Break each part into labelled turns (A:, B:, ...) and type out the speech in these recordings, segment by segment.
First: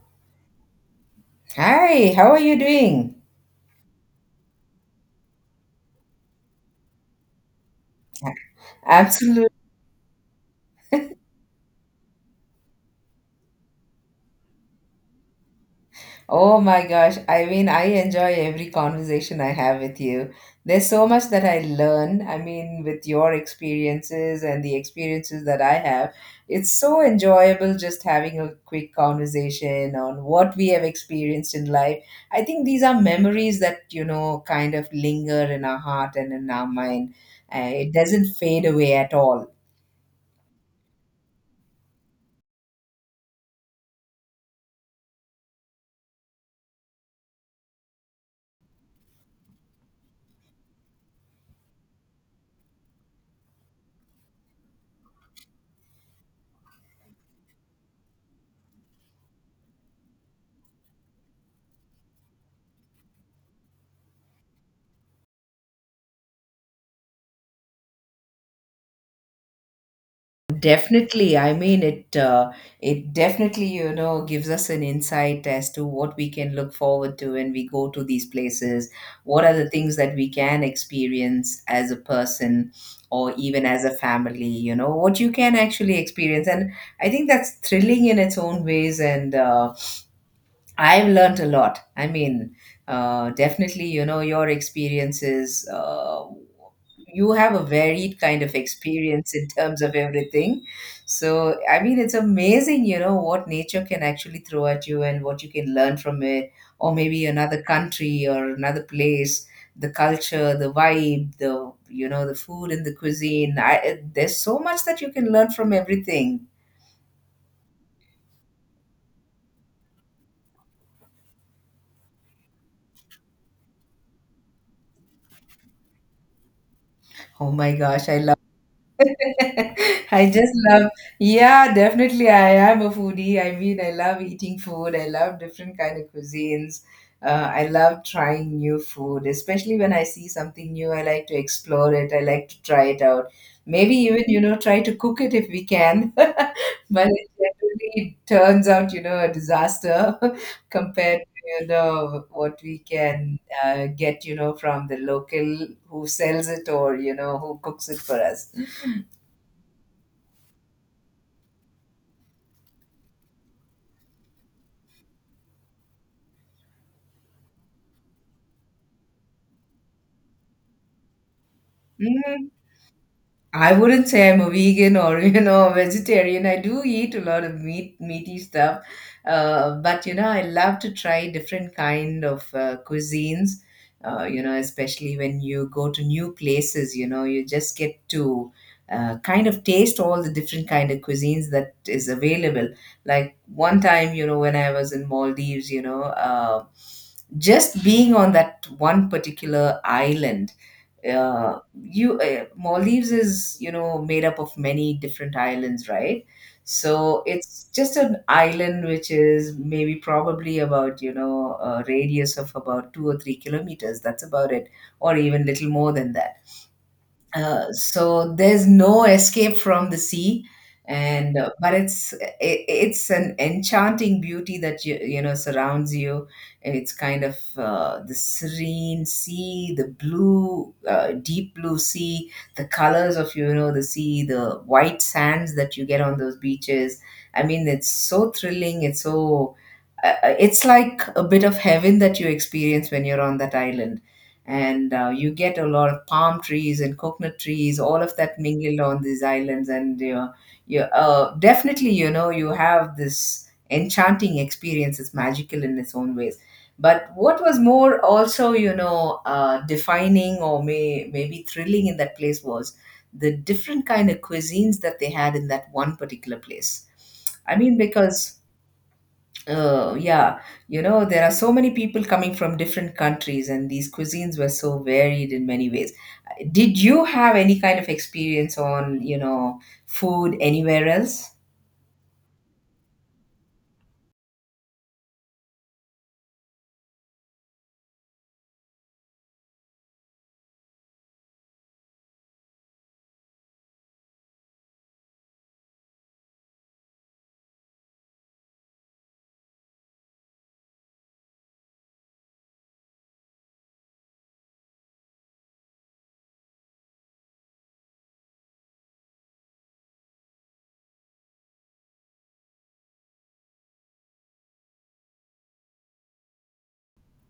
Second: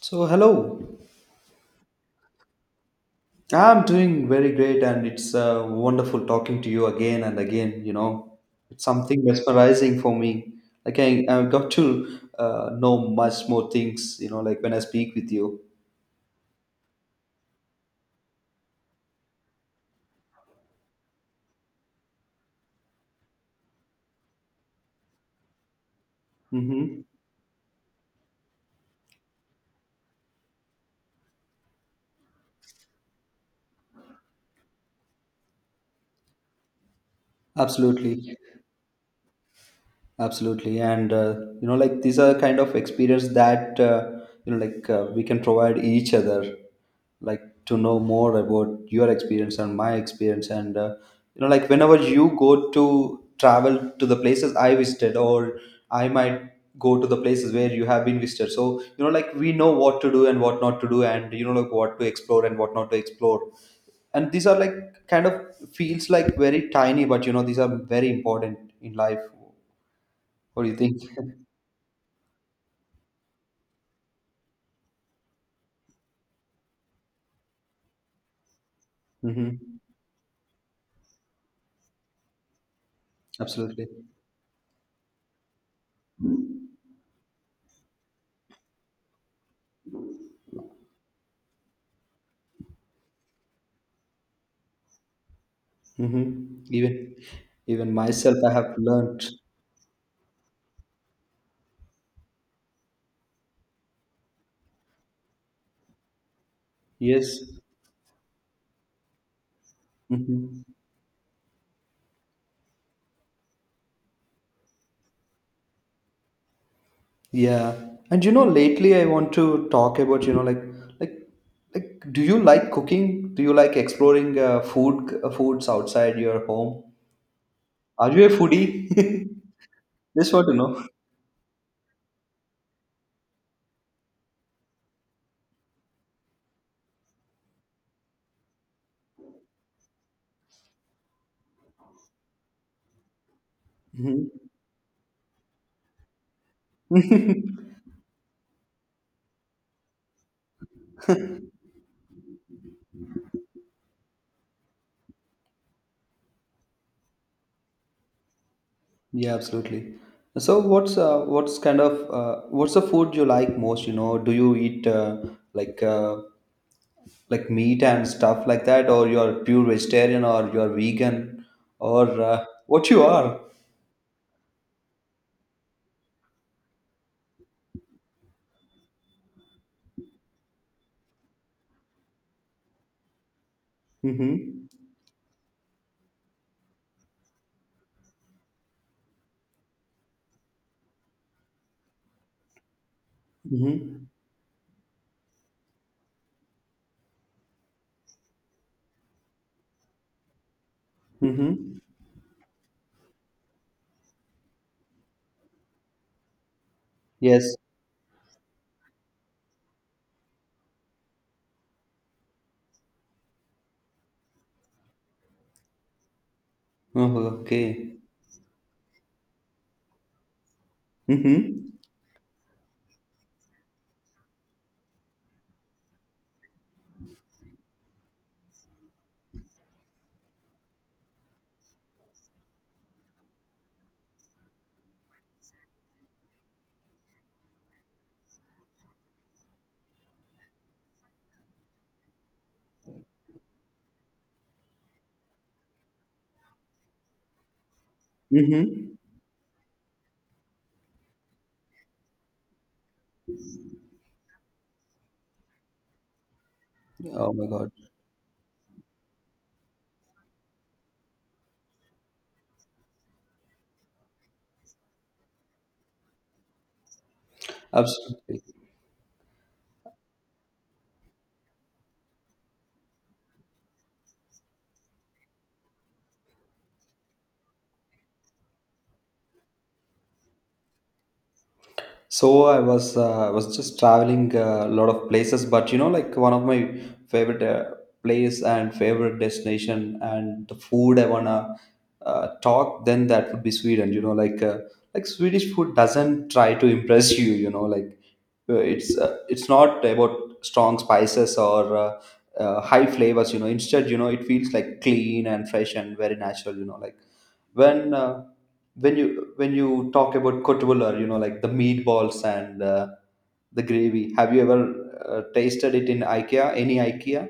A: So, hello.
B: Hi, how are you doing?
A: I'm doing very great, and it's wonderful talking to you again and again. You know, it's something
B: Absolutely.
A: mesmerizing for me. Like, I got to know much more things, you know, like when I speak with you.
B: Oh my gosh. I mean, I enjoy every conversation I have with you. There's so much that I learn. I mean, with your experiences and the experiences that I have, it's so
A: Mm-hmm.
B: enjoyable just having a quick conversation on what we have experienced in life. I think these are memories that, you know, kind of linger in our heart and in our mind. It doesn't
A: Absolutely.
B: fade away at all.
A: Absolutely, and you know, like these are kind of experience that you know, we can provide each other, like to know more about your experience and my experience, and you know, like whenever you go to travel to the places I visited, or I might go to the places where you have been visited. So you know, like we know what to do and what not to do, and you know, like what to explore and what not to explore. And these are like kind of feels like very tiny, but you know, these are very important in life, what do you think?
B: Definitely. I mean, it definitely, you know, gives us an insight as to what we can look forward to when we go to these places. What are
A: Hmm.
B: the things that we can experience as a person or even as
A: Absolutely.
B: a family, you know, what you can actually experience? And I think that's thrilling in its own ways, and I've learnt a lot. I mean, definitely, you know, your experiences,
A: Hmm. Even
B: you have a
A: even
B: varied
A: myself,
B: kind
A: I
B: of
A: have learned.
B: experience in terms of everything. So, I mean, it's amazing, you know, what nature can actually throw at you and what you can learn from it, or maybe
A: Yes.
B: another country or another place, the culture, the
A: Hmm.
B: vibe, the, you know, the food and the cuisine. There's so much that you can learn from everything.
A: Yeah. And you know, lately I want to talk about, like do you like cooking? Do you like exploring foods outside your home?
B: Oh my gosh,
A: Are
B: I
A: you a
B: love.
A: foodie?
B: I
A: Just want
B: just
A: to know.
B: love, yeah, definitely. I am a foodie. I mean, I love eating food. I love different kind of cuisines. I love trying new food, especially when I see something new. I like to explore it. I like to try it out. Maybe even,
A: Mhm.
B: you know, try to cook it if we can. But it definitely turns out, you know, a disaster. Compared to, you know, what we can get, you know, from the local who sells it, or, you know, who cooks it for us.
A: Yeah, absolutely. So what's kind of what's the food you like most? You know, do you eat like uh, like meat and stuff like that, or you're pure vegetarian, or you're vegan, or
B: Hmm.
A: what you are.
B: I wouldn't say I'm a vegan or you know a vegetarian. I do eat a lot of meat, meaty stuff, but you know, I love to try different kind of cuisines.
A: Mm-hmm.
B: You know, especially when you go to new places, you know, you just get to kind of taste all the different kind of cuisines that is available. Like one
A: Mm-hmm.
B: time, you know, when I was in Maldives, you know, just being on that one particular island
A: Mm-hmm.
B: you Maldives is, you know, made up of many different islands, right? So
A: Yes.
B: it's just an island which is maybe probably about, you know, a radius of about 2 or 3 kilometers. That's about it, or even little more than that.
A: Oh, okay.
B: So there's no escape from the sea, and
A: Mm-hmm.
B: but it's an enchanting beauty that you know surrounds you. It's kind of the serene sea, the blue deep blue sea, the colors of, you know, the sea, the white sands that you get on those beaches. I mean, it's so thrilling. It's like a bit of heaven that you experience when you're on that island. And you get a lot of palm trees and coconut trees, all of that mingled
A: Mm-hmm.
B: on these islands. And, you know, you definitely, you know, you have this enchanting experience. It's magical in its own ways. But
A: Oh
B: what
A: my
B: was
A: God.
B: more also, you know, defining or maybe thrilling in that place was the different kind of cuisines that they had in that one particular place. I mean, because.
A: Absolutely.
B: Oh, yeah. You know, there are so many people coming from different countries, and these cuisines were so varied in many ways. Did you have any kind of experience on, you know, food anywhere else?
A: So I was just traveling a lot of places, but you know, like one of my favorite place and favorite destination and the food I wanna talk, then that would be Sweden. You know, like Swedish food doesn't try to impress you. You know, it's not about strong spices or high flavors. You know, instead, you know, it feels like clean and fresh and very natural. You know, when uh, when you when you talk about kotbullar, you know, like the meatballs and the gravy, have you ever tasted it in IKEA, any IKEA?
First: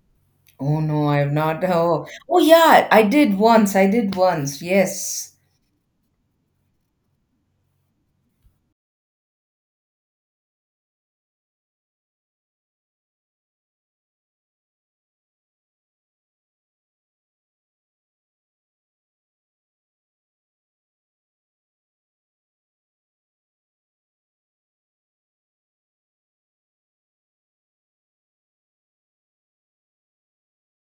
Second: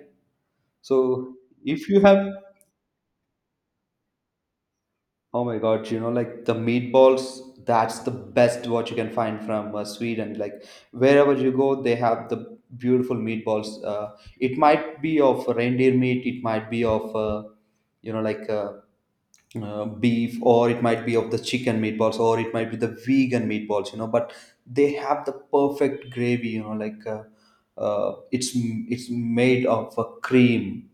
B: Oh, no, I've
A: So
B: not.
A: if you
B: Oh,
A: have,
B: oh yeah, I did once. I did once. Yes.
A: oh my God, you know, like the meatballs, that's the best what you can find from Sweden. Like wherever you go, they have the beautiful meatballs. It might be of reindeer meat, it might be of, you know, like uh, beef, or it might be of the chicken meatballs, or it might be the vegan meatballs, you know. But they have the perfect gravy, you know, it's made of a cream,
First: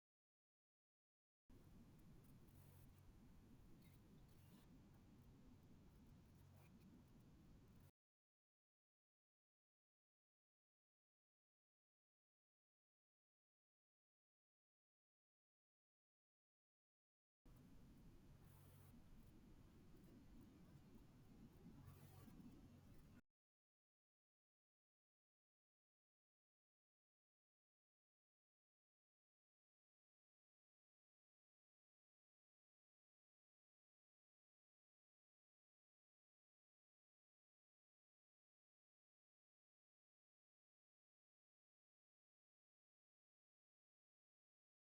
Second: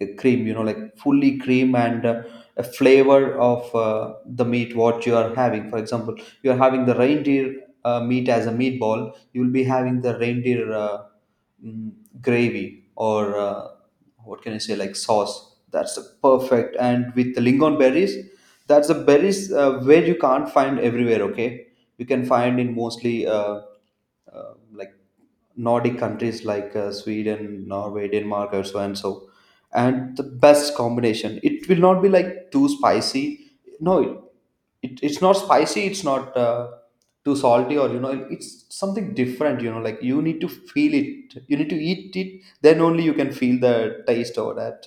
A: you know, like fully cream. And a flavor of the meat what you are having. For example, you are having the reindeer meat as a meatball, you will be having the reindeer mm, gravy, or what can I say, like sauce. That's the perfect. And with the lingon berries, that's the berries where you can't find everywhere. Okay, you can find in mostly like Nordic countries like Sweden, Norway, Denmark, or so and so. And the best combination. It will not be like too spicy. No, it's not spicy. It's not too salty, or you know, it's something different. You know, like you need to feel it. You need to eat it. Then only you can feel the taste of that.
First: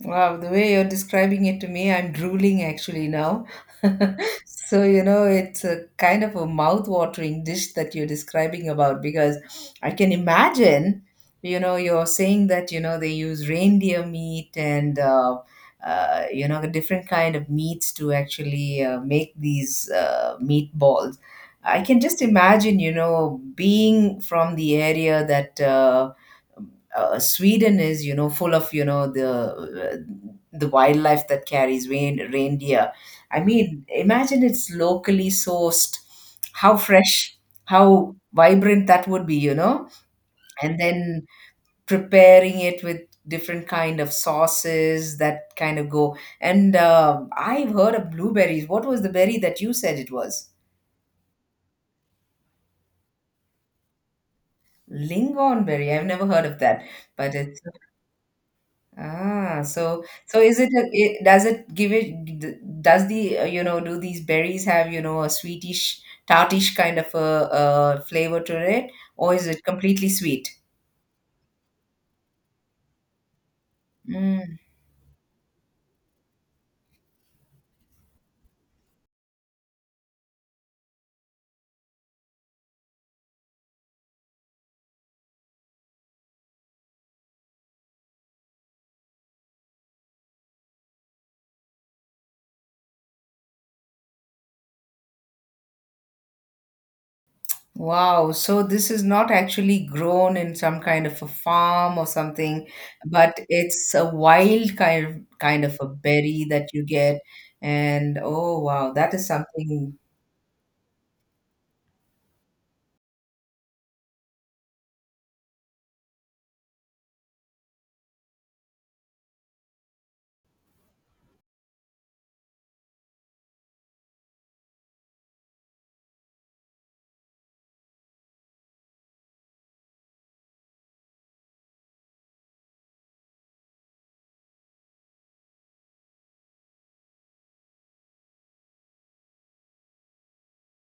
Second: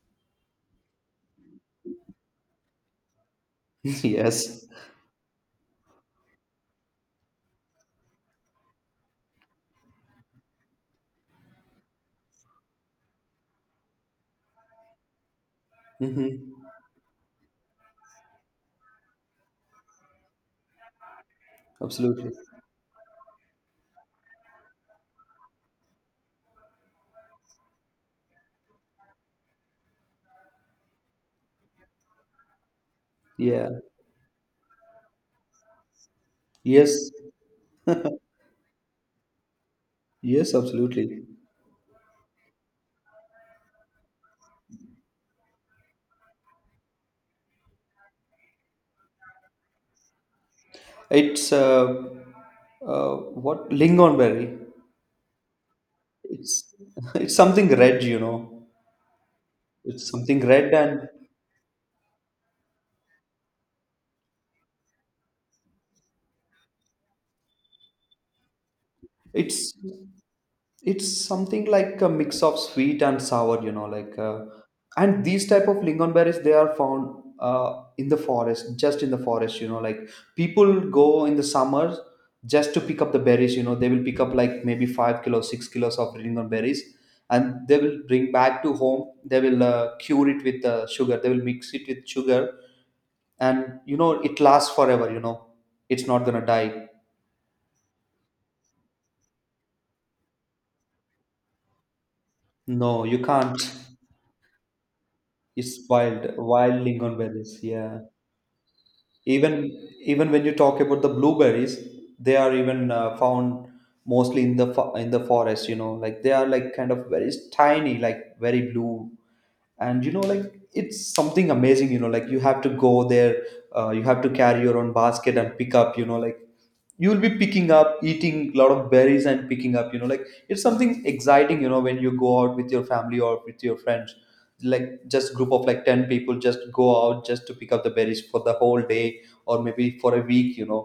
B: Wow, the way you're describing it to me, I'm drooling actually now.
A: Yes.
B: So, you know, it's a kind of a mouth-watering dish that you're describing about, because I can imagine, you know, you're saying that, you know, they use reindeer meat and, you know, the
A: Hmm.
B: different kind of meats to actually make these meatballs. I can just
A: Absolutely.
B: imagine, you know, being from the area that, Sweden is, you know, full of, you know, the wildlife that carries reindeer. I
A: Yeah.
B: mean, imagine it's locally sourced. How
A: Yes.
B: fresh, how vibrant that would be, you know.
A: Yes.
B: And
A: Absolutely.
B: then preparing it with different kind of sauces that kind of go. And I've heard of blueberries. What was the berry that you said it was?
A: It's What, lingonberry.
B: Lingonberry. I've never heard of
A: It's
B: that, but
A: it's
B: it's
A: something red, you know.
B: ah, so
A: It's
B: so
A: something
B: is it,
A: red,
B: a,
A: and
B: it does it give it does the you know, do these berries have, you know, a sweetish tartish kind of a flavor to it, or is it
A: it's
B: completely sweet?
A: it's something like a mix of sweet and sour, you know,
B: Mm,
A: and these type of lingon berries, they are found in the forest, just in the forest, you know, like people go in the summers just to pick up the berries. You know, they will pick up like maybe 5 kilos, 6 kilos of lingon berries, and they will bring back to home. They will cure it with sugar. They will mix it with sugar, and you know, it lasts forever, you know. It's not gonna die.
B: wow, so this is not actually grown in some kind of a farm or something,
A: No, you
B: but
A: can't.
B: it's a wild kind of kind
A: It's
B: of a
A: wild,
B: berry that
A: wild
B: you get.
A: lingonberries, yeah.
B: And oh wow, that is
A: even
B: something.
A: even when you talk about the blueberries, they are even found mostly in the in the forest, you know. Like they are like kind of very tiny, like very blue. And you know, like it's something amazing, you know, like you have to go there. You have to carry your own basket and pick up, you know, like you'll be picking up, eating a lot of berries and picking up, you know. Like it's something exciting, you know, when you go out with your family or with your friends, like just group of like 10 people just go out just to pick up the berries for the whole day or maybe for a week, you know.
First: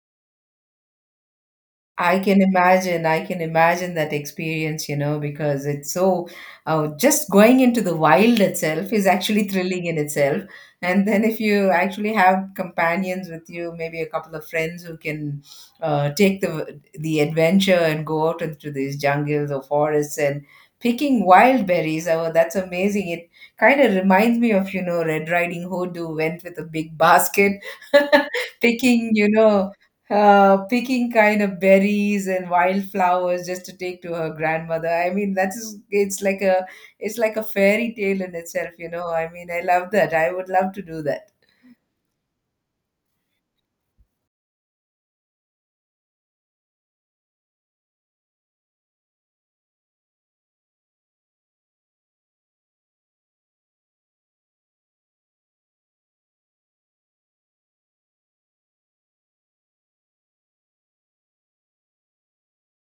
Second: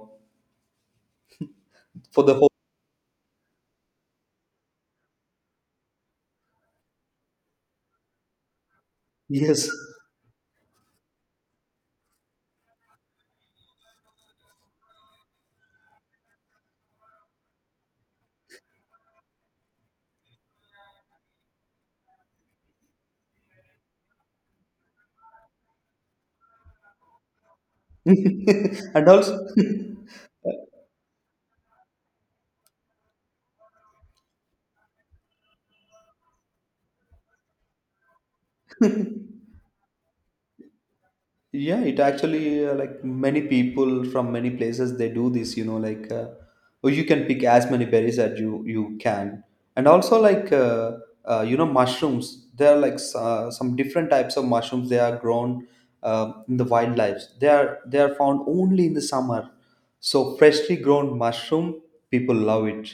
B: I
A: For the
B: can
A: whole,
B: imagine. I can imagine that experience, you know, because it's so just going into the wild itself is actually
A: yes.
B: thrilling in itself. And then if you actually have companions with you, maybe a couple of friends who can take the adventure and go out into these jungles or forests and picking wild berries. Oh, that's amazing. It kind of reminds me of, you know, Red Riding Hood, who went with a big basket
A: And
B: picking, you
A: also.
B: know, picking kind of berries and wildflowers just to take to her grandmother. I mean, that is, it's like a fairy tale in itself, you know. I mean, I love that. I would love to do that.
A: Yeah, it actually like many people from many places, they do this, you know, or you can pick as many berries as you can. And also you know, mushrooms, there are like some different types of mushrooms, they are grown in the wildlife. They are found only in the summer, so freshly grown mushroom, people love it.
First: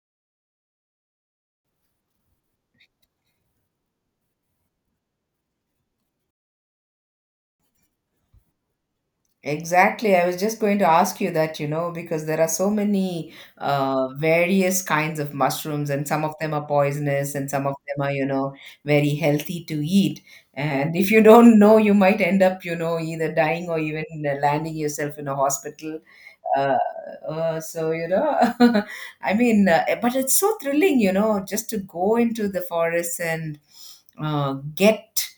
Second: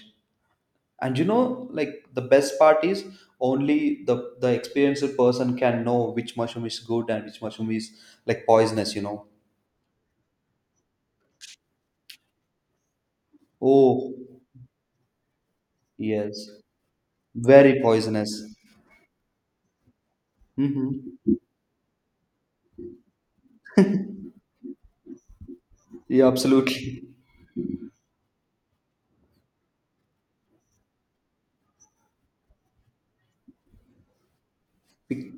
A: And you know, like the best part is only the experienced person can know which mushroom is good and which mushroom is like poisonous, you know.
B: Exactly. I was just going to ask you that, you know, because there are so many
A: Oh
B: various kinds of mushrooms, and some of
A: yes,
B: them are poisonous, and some of
A: very
B: them are, you
A: poisonous.
B: know, very healthy to eat. And if you
A: Mm-hmm.
B: don't know, you might end up, you know, either dying, or even landing yourself in a hospital.
A: Yeah,
B: uh,
A: absolutely.
B: so you know. I mean, but it's so thrilling, you know, just to go into the forest and get
A: Bec-,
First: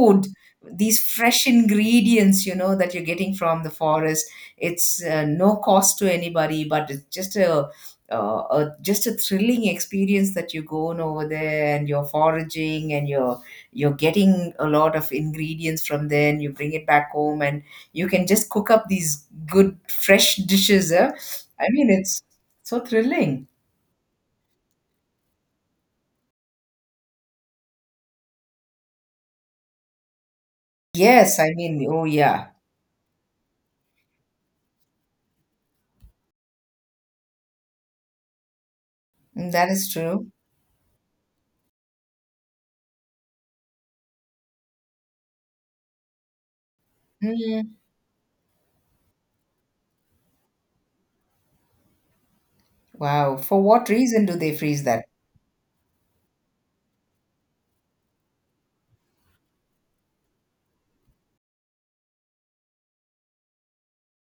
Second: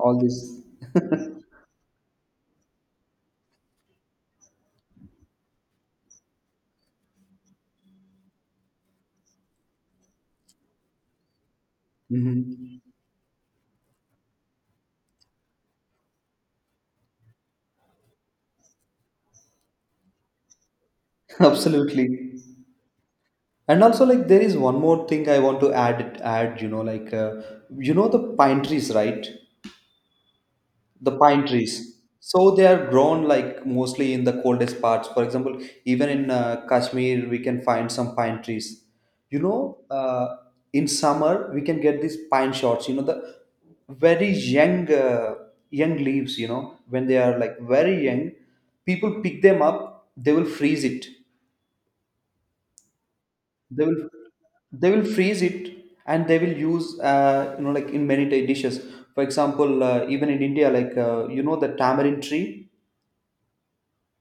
A: all this.
B: these fresh ingredients, you know, that you're getting from the forest. It's no cost to anybody, but it's just a thrilling experience that you go on over there, and you're
A: Mm-hmm.
B: foraging, and you're getting a lot of ingredients from there, and you bring it back home. And you can just cook up these good fresh dishes. Eh? I mean,
A: Absolutely.
B: it's so thrilling.
A: And also like there is one more thing I want to add, you know, you know, the pine trees, right? The
B: Yes,
A: pine
B: I mean,
A: trees.
B: oh yeah.
A: So they are grown like mostly in the coldest parts. For example, even in Kashmir, we can find some pine trees. You
B: Mm, that
A: know,
B: is true.
A: in summer we can get these pine shoots. You know, the very young young leaves. You know, when they are like
B: Mm.
A: very young, people pick them up. They will freeze it.
B: Wow. For
A: They
B: what
A: will
B: reason do they freeze
A: they
B: that?
A: will freeze it, and they will use, you know, like in many dishes. For example, even in India, you know, the tamarind tree.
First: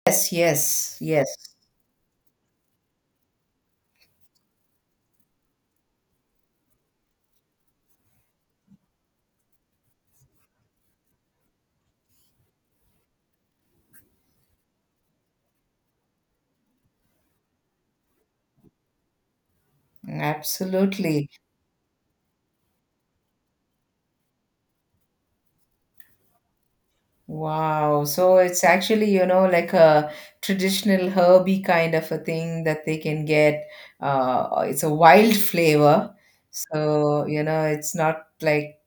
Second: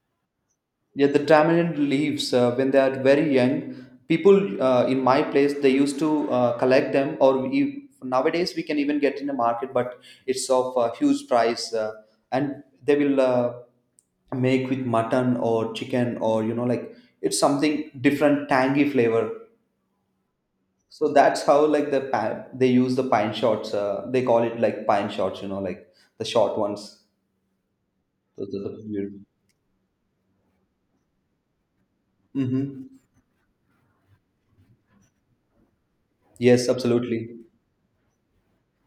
B: Yes, yes,
A: Yeah, the
B: yes.
A: tamarind leaves, when they are very young, people in my place they used to collect them, or we, nowadays we can even get in the market, but it's of a huge price. And they will make with mutton or chicken, or you know, like it's something different tangy flavor. So
B: Absolutely.
A: that's how like the they use the pine shots. They call it like pine shots, you know, like the short ones.
B: Wow. So
A: Those
B: it's
A: are the
B: actually,
A: beautiful.
B: you know, like a traditional herby kind of a thing that
A: Hmm.
B: they can get. It's a wild flavor.
A: Yes,
B: So,
A: absolutely.
B: you know, it's not like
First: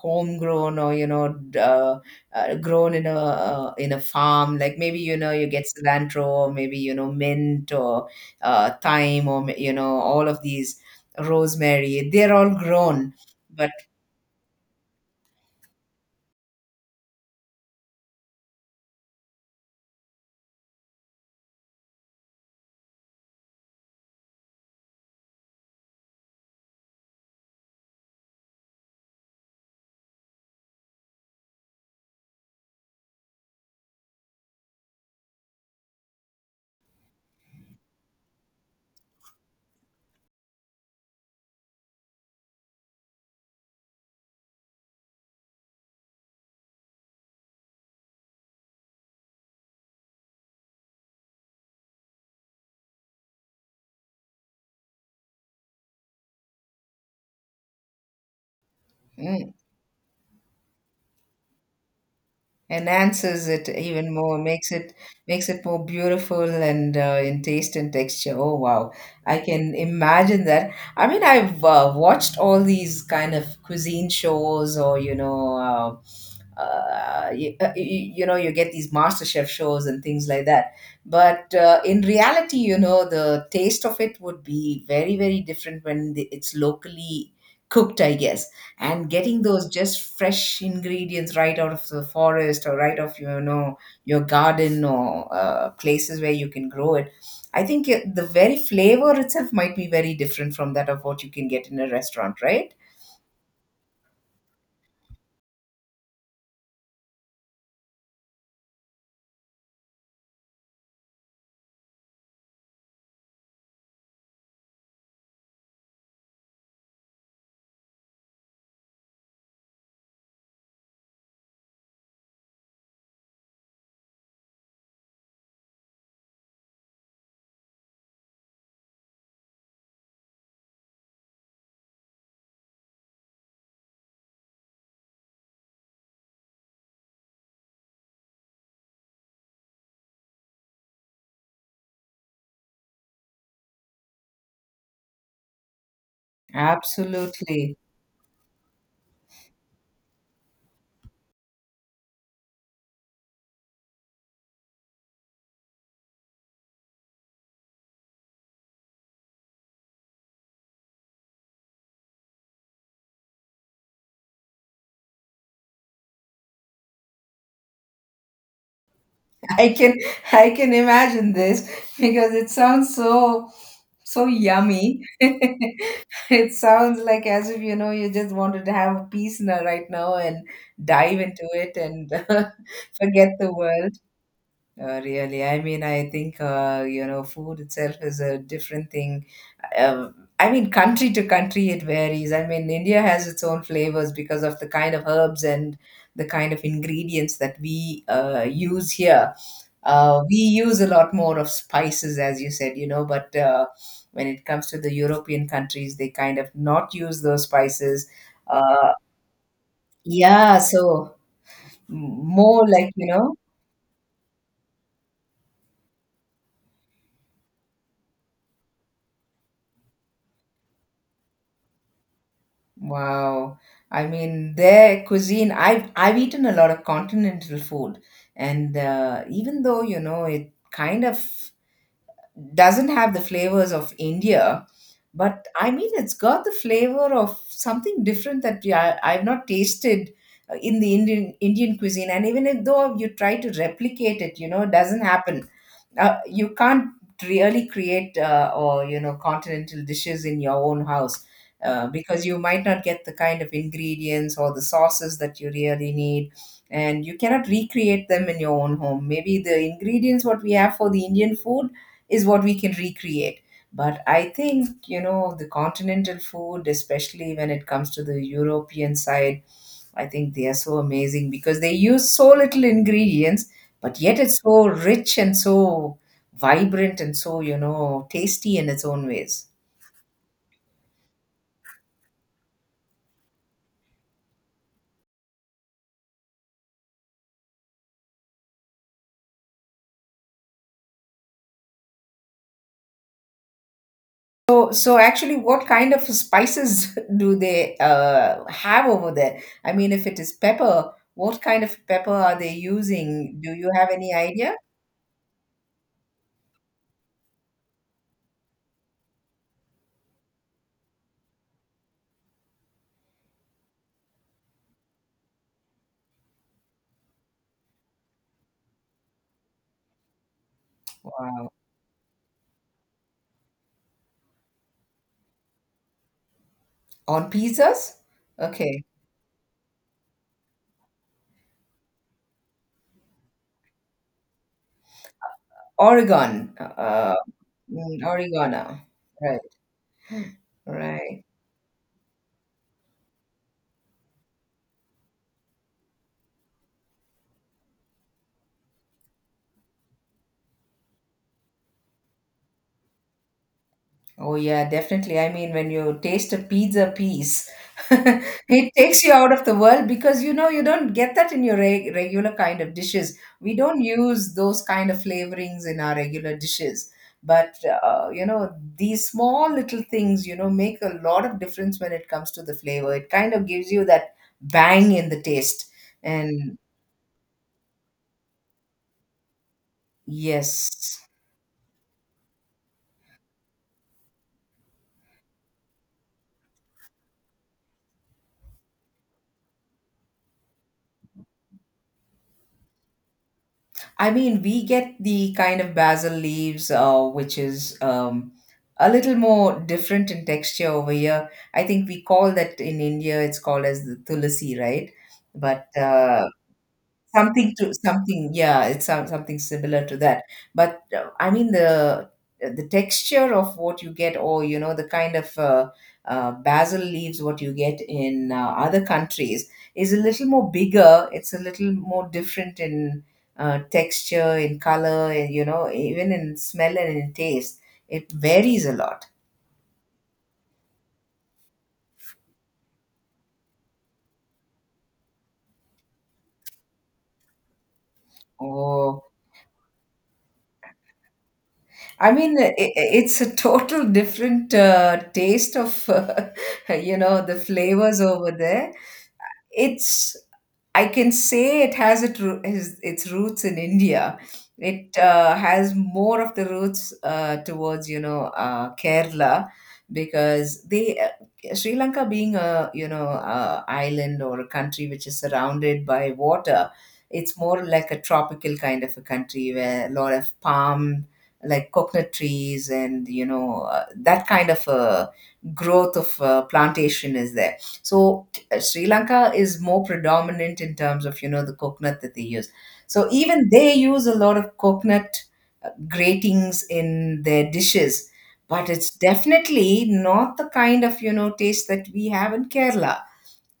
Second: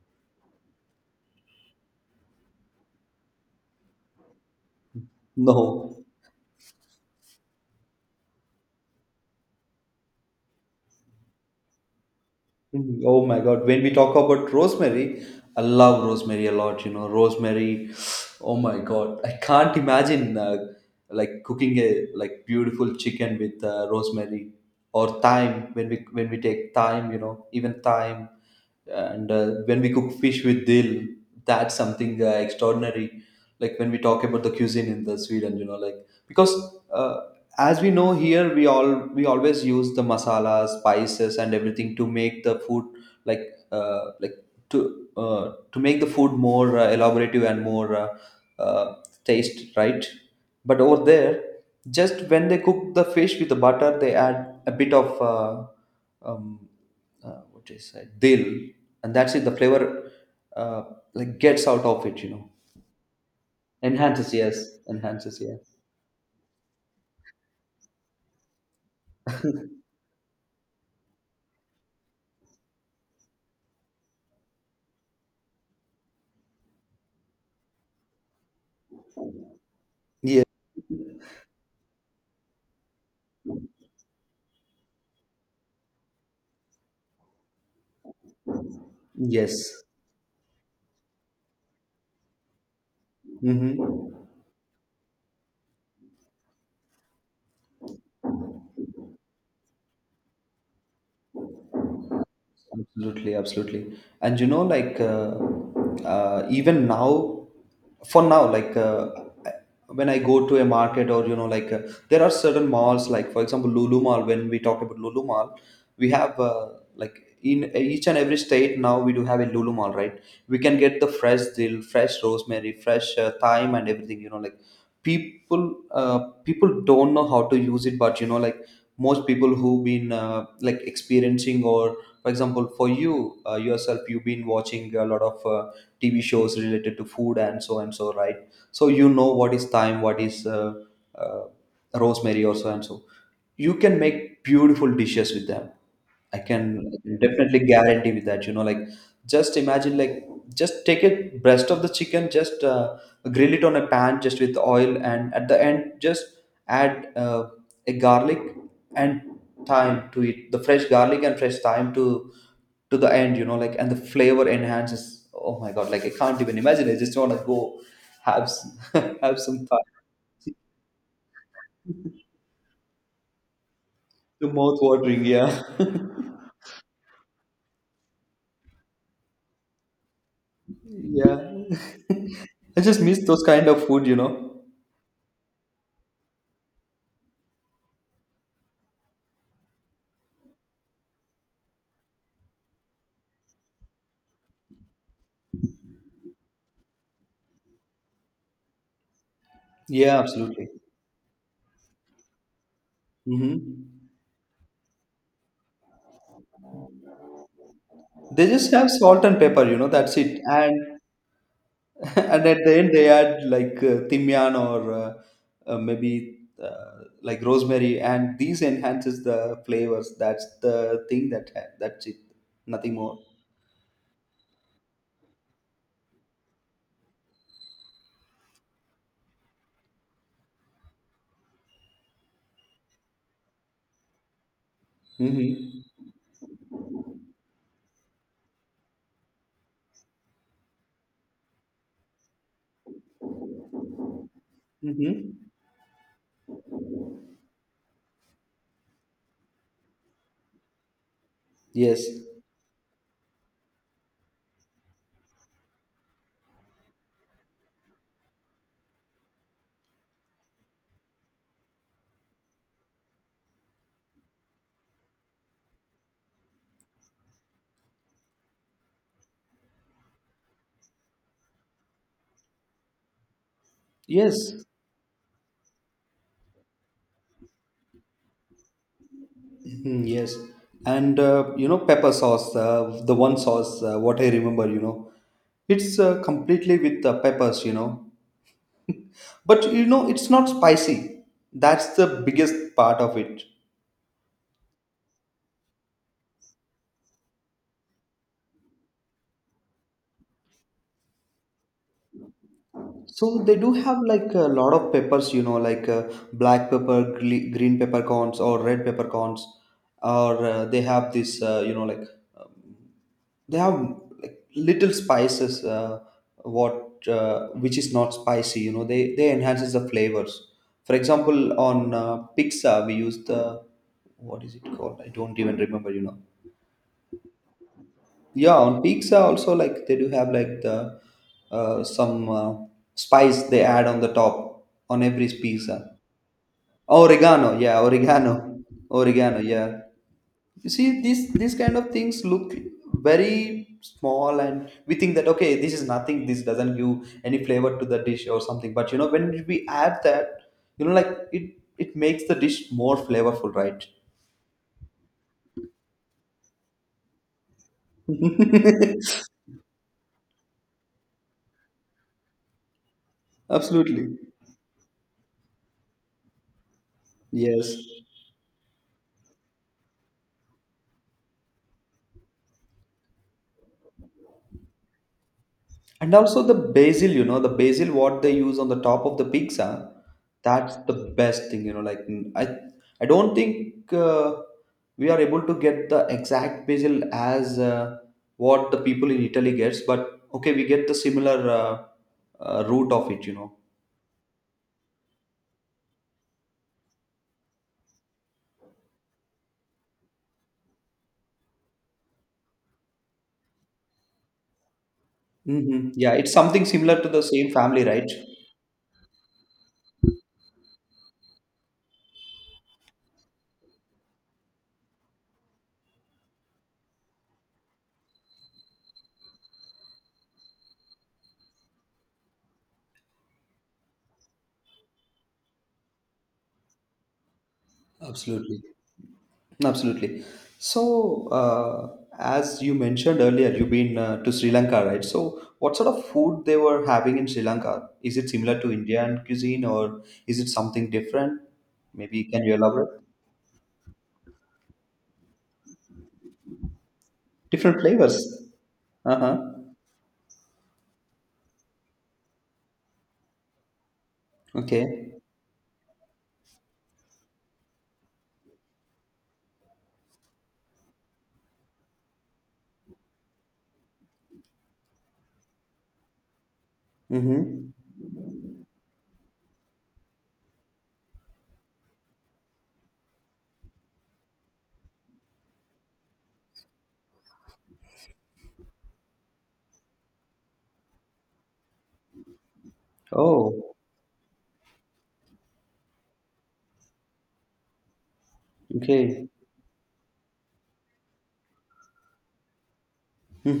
B: homegrown, or, you know, grown in a in a farm. Like, maybe, you know, you get
A: No.
B: cilantro, or maybe, you know, mint, or thyme, or, you know, all of these, rosemary. They're all
A: Mhm.
B: grown.
A: Oh my God.
B: But
A: When we talk about rosemary, I love rosemary a lot. You know, rosemary. Oh my God. I can't imagine like cooking a like beautiful chicken with rosemary or thyme. When we take thyme, you know, even thyme, and when we cook fish with dill, that's something extraordinary. Like when we talk about the cuisine in the Sweden, you know, like because uh, as we know, here we all we always use the masalas spices and everything to make the food, like uh, like to make the food more elaborative and more uh, taste, right? But over there, just when they cook the fish with the butter, they add a bit of um, what is it, dill, and that's it.
B: mm,
A: The flavor uh, like gets out of it, you know.
B: enhances it even
A: Enhances,
B: more,
A: yes,
B: makes it
A: enhances,
B: makes
A: yeah.
B: it more beautiful and in taste and texture. Oh wow, I can imagine that. I mean, I've watched all these kind of cuisine shows, or you know, you know, you get these master chef shows and things
A: Yes,
B: like that. But in reality, you know, the taste of it would be very very different when it's locally cooked, I guess. And getting those
A: yes.
B: just fresh ingredients right out of the forest or right off, you know, your
A: Mm-hmm.
B: garden, or places where you can grow it, I think the very flavor itself might be very different from that of what you can get in a restaurant, right?
A: Absolutely, absolutely. And you know, even now, for now, I- when I go to a market or you know, there are certain malls, like for example, Lulu Mall. When we talk about Lulu Mall, we have like in each and every state, now we do have a Lulu Mall, right? We can get the fresh dill, fresh rosemary, fresh thyme, and everything. You know, like people, uh, people don't know how to use it, but you know, like most people who've been like experiencing, or for example for you, yourself, you've been watching a lot of tv shows related to food and so and so, right? So you know what is thyme, what is uh, rosemary or so and so. You can make beautiful dishes with them. I can definitely
B: Absolutely.
A: guarantee with that. You know, like just imagine, like just take a breast of the chicken, just grill it on a pan, just with oil, and at the end, just add a garlic and thyme to it, the fresh garlic and fresh thyme to the end. You know, like and the flavor enhances. Oh my God, like I can't even imagine. I just want to go have s- have some
B: i
A: thyme.
B: can I can imagine this, because it sounds so so
A: The mouth
B: yummy.
A: watering, yeah,
B: It sounds like, as if, you know, you just wanted to have a peace now, right now, and dive into
A: yeah.
B: it, and
A: I just miss
B: forget
A: those
B: the
A: kind of
B: world.
A: food, you know.
B: Really, I mean, I think you know, food itself is a different thing. I mean, country to country, it varies. I mean, India has its own flavors because of the kind of herbs and the kind of ingredients that we use here.
A: Yeah,
B: We
A: absolutely.
B: use a lot more of spices, as you said, you know, but
A: Hmm
B: when it comes to the European countries, they kind of not use those spices.
A: They just have
B: Uh,
A: salt and pepper, you know, that's it.
B: yeah,
A: And
B: so m-
A: and at
B: more
A: the
B: like,
A: end
B: you
A: they
B: know.
A: add like timian or maybe like rosemary, and these enhances the flavors. That's the thing that's it. Nothing more.
B: Wow. I mean, their cuisine, I've eaten a lot of continental food, and even though, you know, it kind of doesn't have the flavors of India, but I mean,
A: Mm-hmm.
B: it's got the flavor of something different that I've not tasted in the Indian cuisine. And even if though you try to replicate it, you know, it doesn't happen,
A: Mm-hmm.
B: you can't really create, or you know, continental dishes in your own house,
A: Yes.
B: because you might not get the kind of ingredients or the sauces that you really need, and you cannot recreate them in your own home. Maybe the ingredients what we have for the Indian food is what we can recreate, but I think, you know, the continental food, especially when it comes to the European side, I think they are so amazing because they use so little ingredients, but yet it's
A: Yes.
B: so rich and so vibrant and so, you know, tasty in its own ways.
A: Mhm, yes. And you know, pepper sauce, the one sauce, what I remember, you know, it's completely with the peppers, you know. But you know, it's not spicy. That's the biggest part of it.
B: So actually, what kind of spices do they have over there? I mean, if it is pepper, what kind of pepper are they using?
A: So
B: Do
A: they
B: you
A: do
B: have
A: have
B: any
A: like a
B: idea?
A: lot of peppers, you know, like black pepper, green peppercorns, or red peppercorns, or they have this, you know, like um, they have like little spices, what which is not spicy. You know, they enhances the flavors. For
B: Wow.
A: example, on pizza we use the what is it called? I don't even remember. You know,
B: On pizzas?
A: yeah, on
B: Okay.
A: pizza also like they do have like the some spice they add on the top on every pizza.
B: Oregon.
A: Oregano, yeah, oregano,
B: Oregano.
A: oregano,
B: Right,
A: yeah. You see,
B: right.
A: these kind of things look very small, and we think that, okay, this is nothing. This doesn't give any flavor to the dish or something. But you know, when we add that, you know, like it makes the dish more flavorful, right?
B: Oh yeah, definitely. I mean, when you taste a pizza piece, it takes you out of the world because you know you don't get that in your regular kind of dishes. We don't
A: Absolutely,
B: use those kind of flavorings in our regular dishes. But,
A: yes.
B: you know, these small little things, you know, make a lot of difference when it comes to the flavor. It kind of gives you that bang in the taste.
A: And also the
B: And
A: basil, you know, the basil what they use on the top of the pizza, that's the
B: yes.
A: best thing, you know. I don't think we are able to get the exact basil as what the people in Italy gets, but okay, we get the similar root of it, you know.
B: I mean, we get the kind of basil leaves, which is, a little more different in texture over here. I think we call that in India, it's called as the tulsi, right? But,
A: Hmm Yeah, it's something similar to the same
B: something to
A: family, right?
B: something, yeah, it's something similar to that. But, I mean, the texture of what you get, or, you know, the kind of basil leaves what you get in other countries, is a little more bigger. It's a little more different in texture, in color, and, you know, even in smell and in taste, it
A: Absolutely.
B: varies a lot.
A: Absolutely. So, as you mentioned earlier, you've been to Sri Lanka, right? So, what sort of food they were having in Sri Lanka? Is it similar to
B: Oh,
A: Indian cuisine or is it something different?
B: I
A: Maybe
B: mean,
A: can you elaborate?
B: it's a total different taste of you know, the
A: Different
B: flavors
A: flavors.
B: over there.
A: Uh-huh.
B: It's I can say it has its roots in India. It
A: Okay.
B: has more of the roots towards, you know, Kerala, because they Sri Lanka, being a, you know, island, or a country which is surrounded by water, it's more
A: Mm-hmm.
B: like a tropical kind of a country where a lot of palm, like coconut trees, and, you know, that kind of a growth of plantation is there. So, Sri Lanka is more predominant in terms of, you know, the coconut that they use. So even they
A: Oh,
B: use a lot of coconut, gratings in their dishes, but it's
A: okay.
B: definitely not the kind of, you know, taste that we have in Kerala.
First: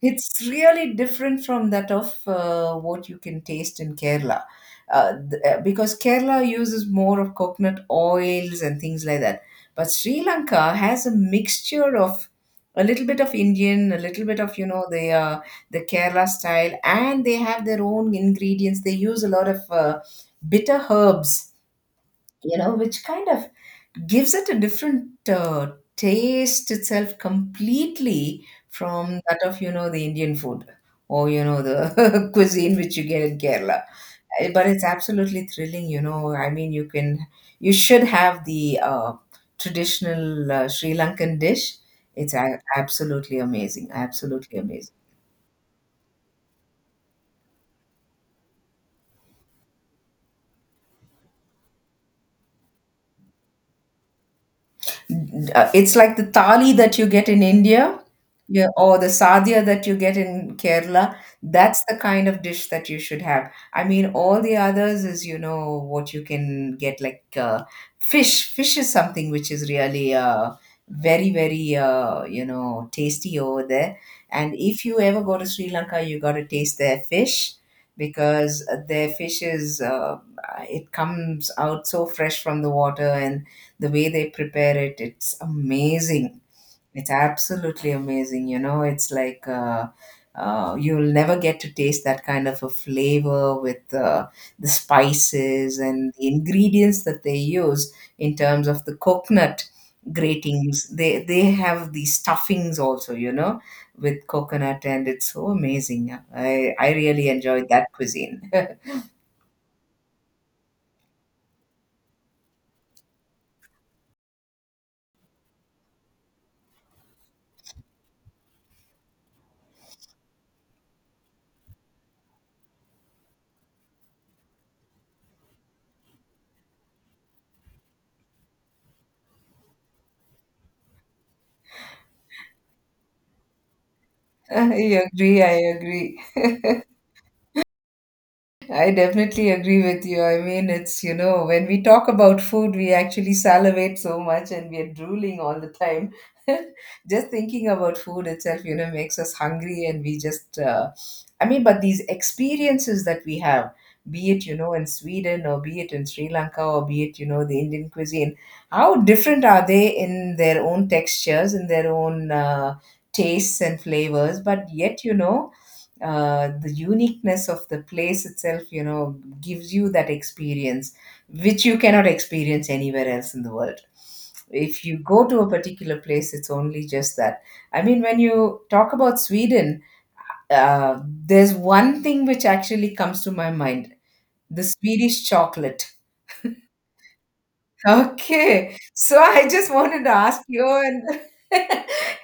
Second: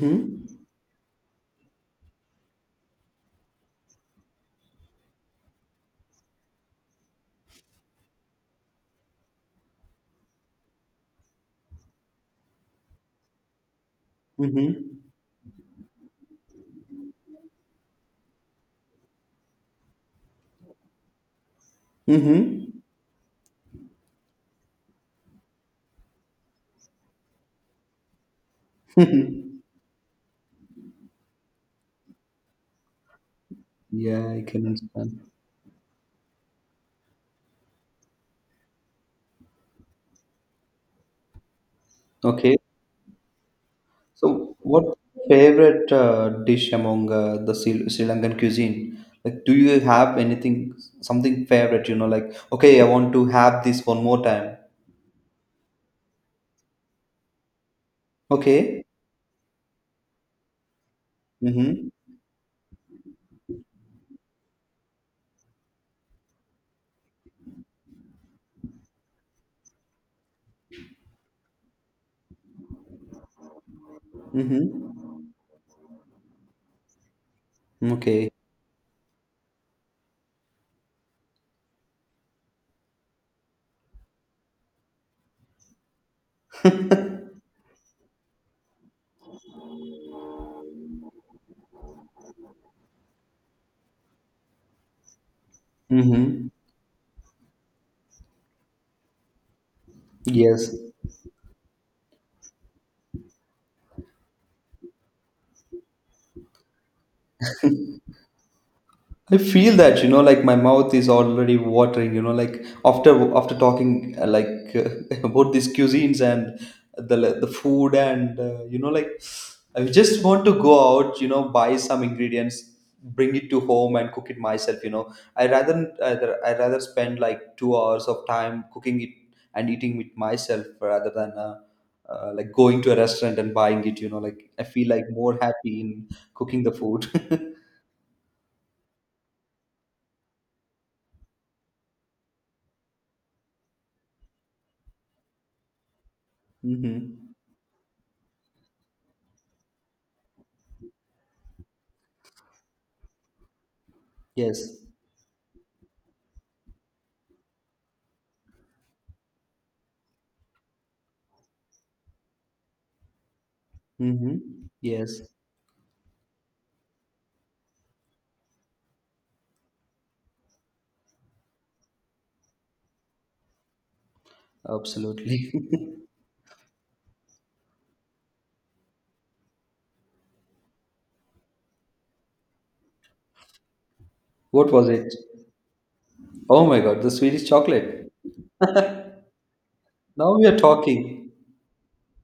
B: It's really different from that of what you can taste in Kerala. Because Kerala uses more of coconut oils and things like that. But Sri Lanka has a mixture of a little bit of Indian, a little bit of, you know,
A: Mm-hmm.
B: the Kerala style, and they have their own ingredients. They use a lot of bitter herbs, you
A: Mm-hmm.
B: know, which kind of gives it a different taste itself, completely from that of, you know, the Indian food, or, you know, the cuisine which you get in Kerala.
A: yeah, I
B: But
A: can
B: it's
A: understand.
B: absolutely thrilling, you know. I mean, you should have the traditional Sri Lankan dish. It's
A: Okay.
B: absolutely amazing,
A: So,
B: absolutely amazing.
A: what favorite dish among the Sri Lankan cuisine? Like, do you have anything, something favorite? You know, like, okay, I want to have this one more time.
B: It's like the thali that you get in India, yeah,
A: Okay.
B: or the sadhya that you get in Kerala. That's
A: Mm-hmm.
B: the kind of dish that you should have. I mean, all the others is, you know, what you can get, like, fish. Fish is something which is really very, very, you know, tasty over there. And if you
A: Mm-hmm.
B: ever go to Sri Lanka, you got to taste their fish,
A: Okay.
B: because their fish is, it comes out so fresh from the water, and the way they prepare it, it's amazing. It's absolutely amazing, you know. It's like, you'll never get to taste that kind of a flavor with the spices and the
A: Mm-hmm.
B: ingredients that they use in terms of the coconut
A: Yes.
B: gratings. They have these stuffings also, you know, with coconut, and it's so amazing. I really enjoyed that cuisine.
A: I feel that, you know, like my mouth is already watering. You know, like after after talking uh, about these cuisines and the food and you know, like I just want to go out. You know, buy some ingredients, bring it to home and cook it myself. You know, I rather spend like 2 hours of time cooking it and eating it myself rather than like going to a restaurant and buying it. You know, like I feel
B: i
A: like more
B: agree i
A: happy
B: agree
A: in cooking the food.
B: I definitely agree with you. I mean, it's, you know, when we talk about food, we actually salivate so much, and we are drooling all the time. Just
A: hmm
B: thinking about food itself, you know, makes us hungry, and I mean, but these experiences that we have, be it, you know,
A: Yes.
B: in Sweden, or be it in Sri Lanka, or be it, you know, the Indian cuisine, how different are they in their own textures, in their own, tastes and flavors?
A: Mm-hmm.
B: But yet, you
A: Yes,
B: know, the uniqueness of the place itself, you know, gives you that experience which you cannot experience anywhere else in the world. If you go to a
A: absolutely.
B: particular place, it's only just that. I mean, when you talk about Sweden, there's one thing which actually comes to my mind: the
A: What was it?
B: Swedish chocolate.
A: Oh my God, the Swedish chocolate.
B: Okay. So I just wanted to
A: Now
B: ask
A: we are
B: you, and
A: talking.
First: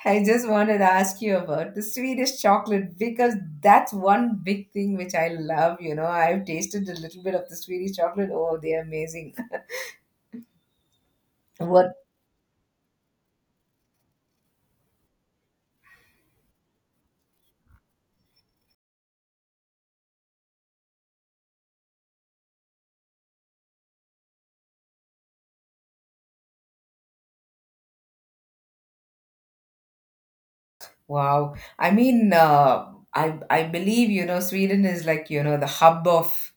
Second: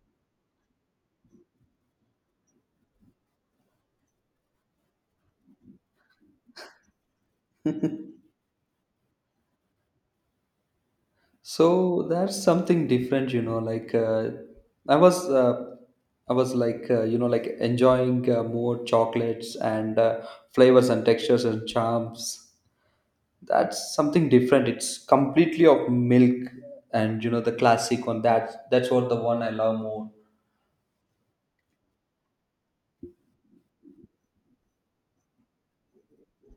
B: I just wanted to ask you about the Swedish chocolate, because that's one big thing which I love, you know. I've tasted a little bit of the Swedish chocolate. Oh, they're amazing. What?
A: So that's something different, you know. I was, uh, I was like, you know, like enjoying more chocolates and flavors and textures and charms. That's something different. It's completely of milk, and you know the classic one. That that's what the one I love more.
B: Wow. I mean, I believe, you know, Sweden is like, you know, the hub of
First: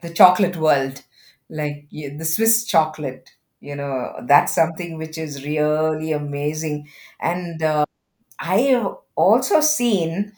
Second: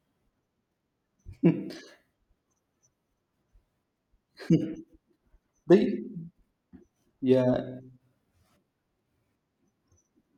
B: the chocolate world. Like, the Swiss chocolate, you know, that's something which is
A: They,
B: really amazing. And
A: yeah.
B: I have also seen,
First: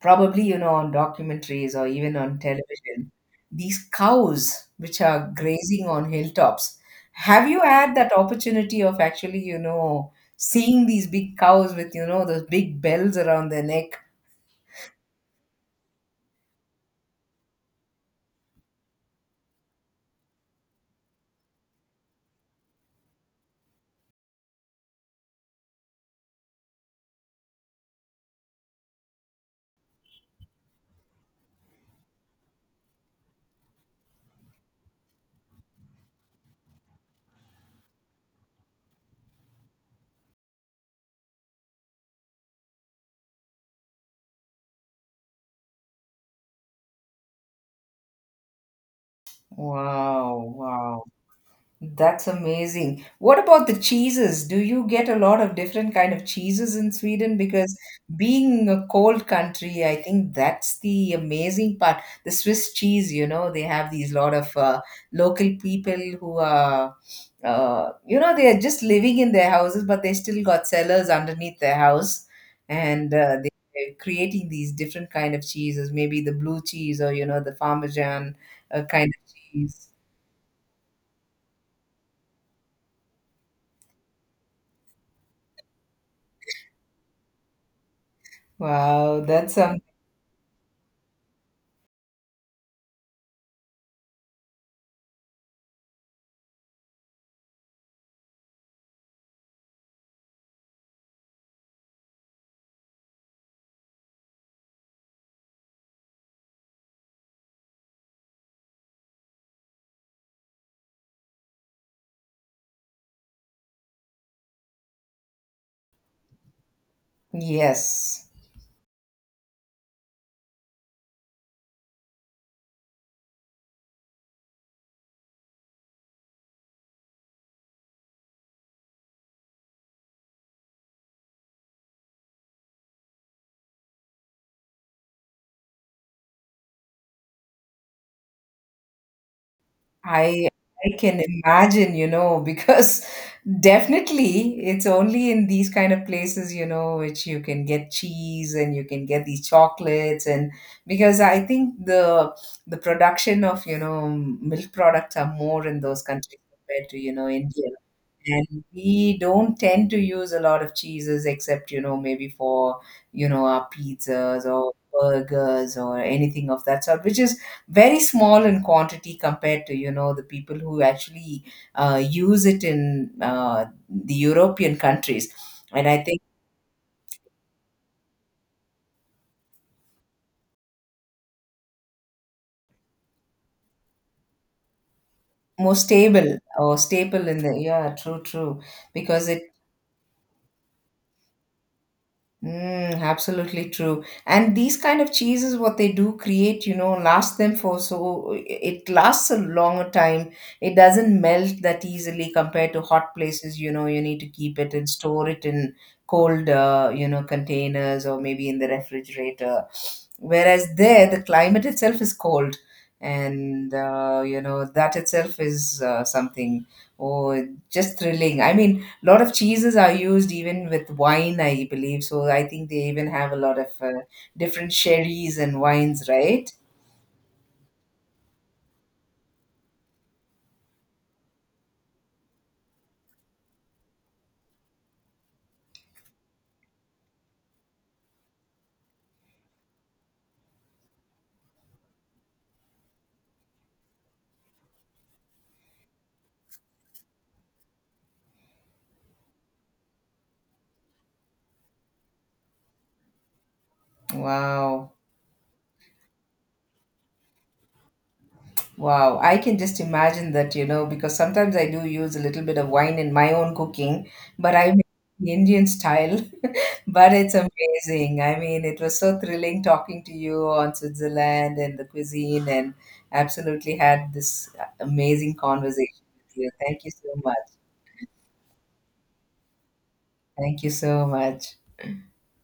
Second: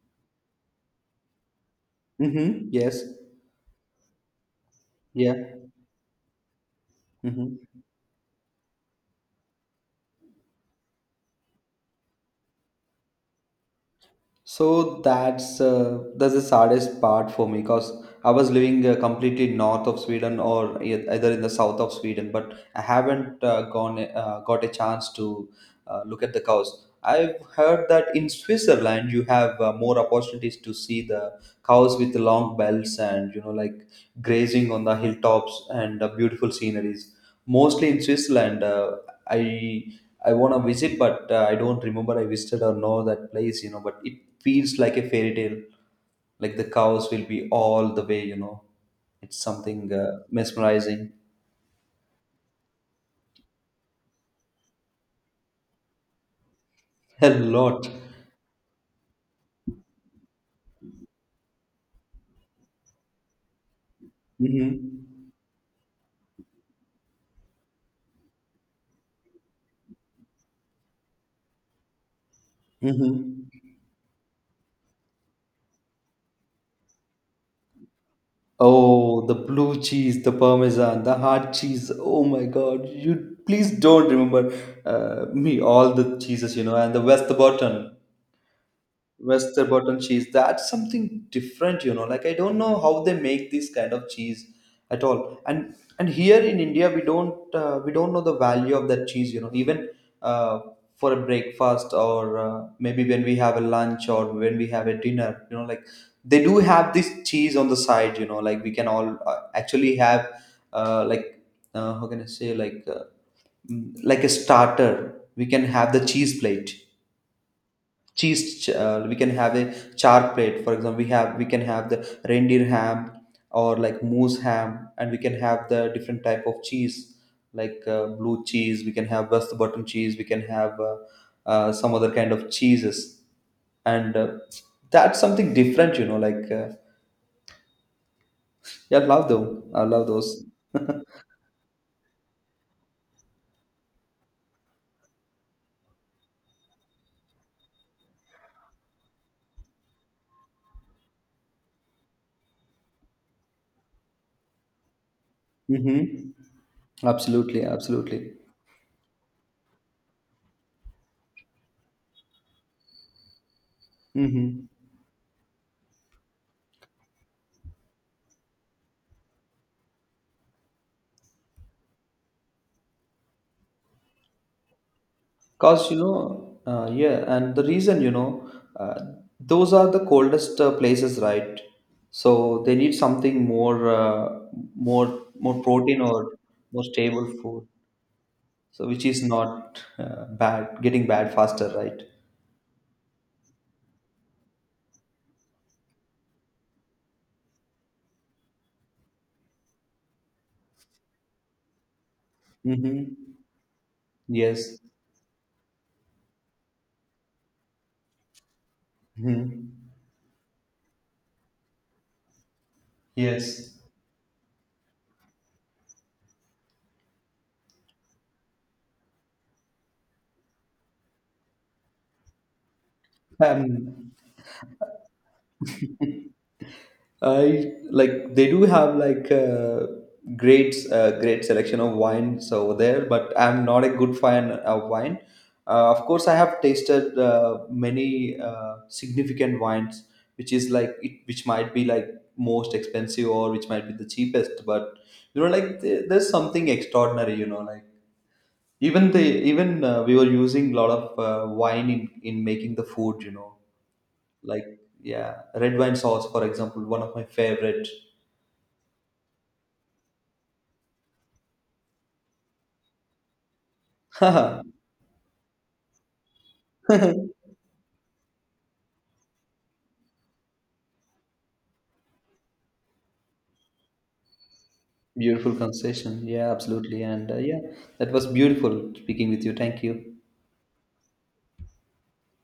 B: probably, you know, on documentaries or even on
A: Mm-hmm. Yes.
B: television, these cows which are
A: Yeah.
B: grazing on hilltops. Have
A: Mm-hmm.
B: you had that opportunity of actually, you know, seeing these big cows with, you know, those big bells around their neck?
A: So that's the saddest part for me because I was living completely north of Sweden or either in the south of Sweden, but I haven't gone got a chance to look at the cows. I've heard that in Switzerland you have more opportunities to see the cows with long bells and, you know, like grazing on the hilltops and beautiful sceneries. Mostly in Switzerland, I I want to visit, but I don't remember I visited or know that place, you know. But it feels like a fairy tale, like the cows will be all the way, you know. It's something
B: Wow, wow.
A: mesmerizing.
B: That's amazing. What about the cheeses? Do you get a lot of different kind of cheeses in
A: A
B: Sweden? Because
A: lot.
B: being a cold country, I think that's the amazing part. The Swiss cheese, you know, they have these lot of
A: Mm-hmm.
B: local people who are, you know, they are just living in their houses, but they still got cellars underneath their house, and they-
A: Mm-hmm.
B: they're creating these different kind of cheeses. Maybe the blue cheese, or, you know, the Parmesan kind
A: Oh,
B: of
A: the blue
B: cheese.
A: cheese, the parmesan, the hard cheese. Oh my God! You please don't remember me all the cheeses, you know, and the West Button.
B: Wow, that's something.
A: Westerborton cheese. That's something different, you know. Like I don't know how they make this kind of cheese at all. And here in India, we don't know the value of that cheese, you know. Even uh, for a breakfast or maybe when we have a lunch or when we have a dinner, you know, like they do have this cheese on the side, you know. Like we can all actually have uh, like how can I say, like, like a starter. We can have the cheese plate
B: Yes,
A: we can have a char plate. For example, we can have the reindeer ham or like moose ham, and we can have the different type of cheese like blue cheese, we can have west bottom cheese, we can have some other kind of cheeses, and that's something different, you know. Yeah, I love them, I love those.
B: I I can imagine, you know, because definitely it's only in these kind of places, you know, which you can get cheese, and you can get these chocolates. And because I think the production of, you know, milk products are more in those
A: Mm-hmm.
B: countries compared to, you know,
A: Absolutely,
B: India.
A: absolutely.
B: And we don't tend to use a lot of cheeses except, you know, maybe for, you know, our pizzas
A: Mm-hmm.
B: or burgers or anything of that sort, which is very small in quantity compared to, you know, the people who actually use it in the European countries. And I think
A: Yeah, and the reason, you know, uh, those are the coldest places, right? So they need something more, more
B: more
A: protein or
B: stable or
A: more stable
B: staple in the,
A: food.
B: yeah, true, true,
A: So which is
B: because it
A: not bad, getting bad faster, right?
B: mm, absolutely true. And these kind of cheeses, what they do create, you know, last them for, so it lasts a longer time. It doesn't melt that easily compared to hot
A: Mm-hmm.
B: places. You know, you need to keep it
A: Yes.
B: and store it in cold, you know, containers, or maybe in the
A: hmm
B: refrigerator. Whereas there, the climate itself is cold, and
A: Yes.
B: you know, that itself is something, oh, just thrilling. I mean, lot of cheeses are used even with wine, I believe. So I think they even have a lot of
A: Um,
B: different sherries and wines, right?
A: I like they do have like great selection of wines over there, but I'm not a good fan of wine. Of course, I have tasted many significant wines, which is like it, which might be like most expensive or which might be the cheapest. But you know, like there's something extraordinary. You know, like even the even we were using a lot of wine in making the food. You know, like
B: Wow.
A: yeah, red wine sauce, for example, one of my favorite.
B: Wow. I can just imagine that, you know, because sometimes I do use a little bit of wine in my own cooking, but
A: Haha.
B: I make the Indian style. But it's amazing. I mean, it was so thrilling talking to you on Switzerland and the cuisine, and absolutely had this amazing
A: Beautiful
B: conversation
A: conversation.
B: with you.
A: Yeah,
B: Thank you
A: absolutely.
B: so
A: And
B: much.
A: yeah, that was beautiful speaking with you. Thank you.
B: Thank you so much.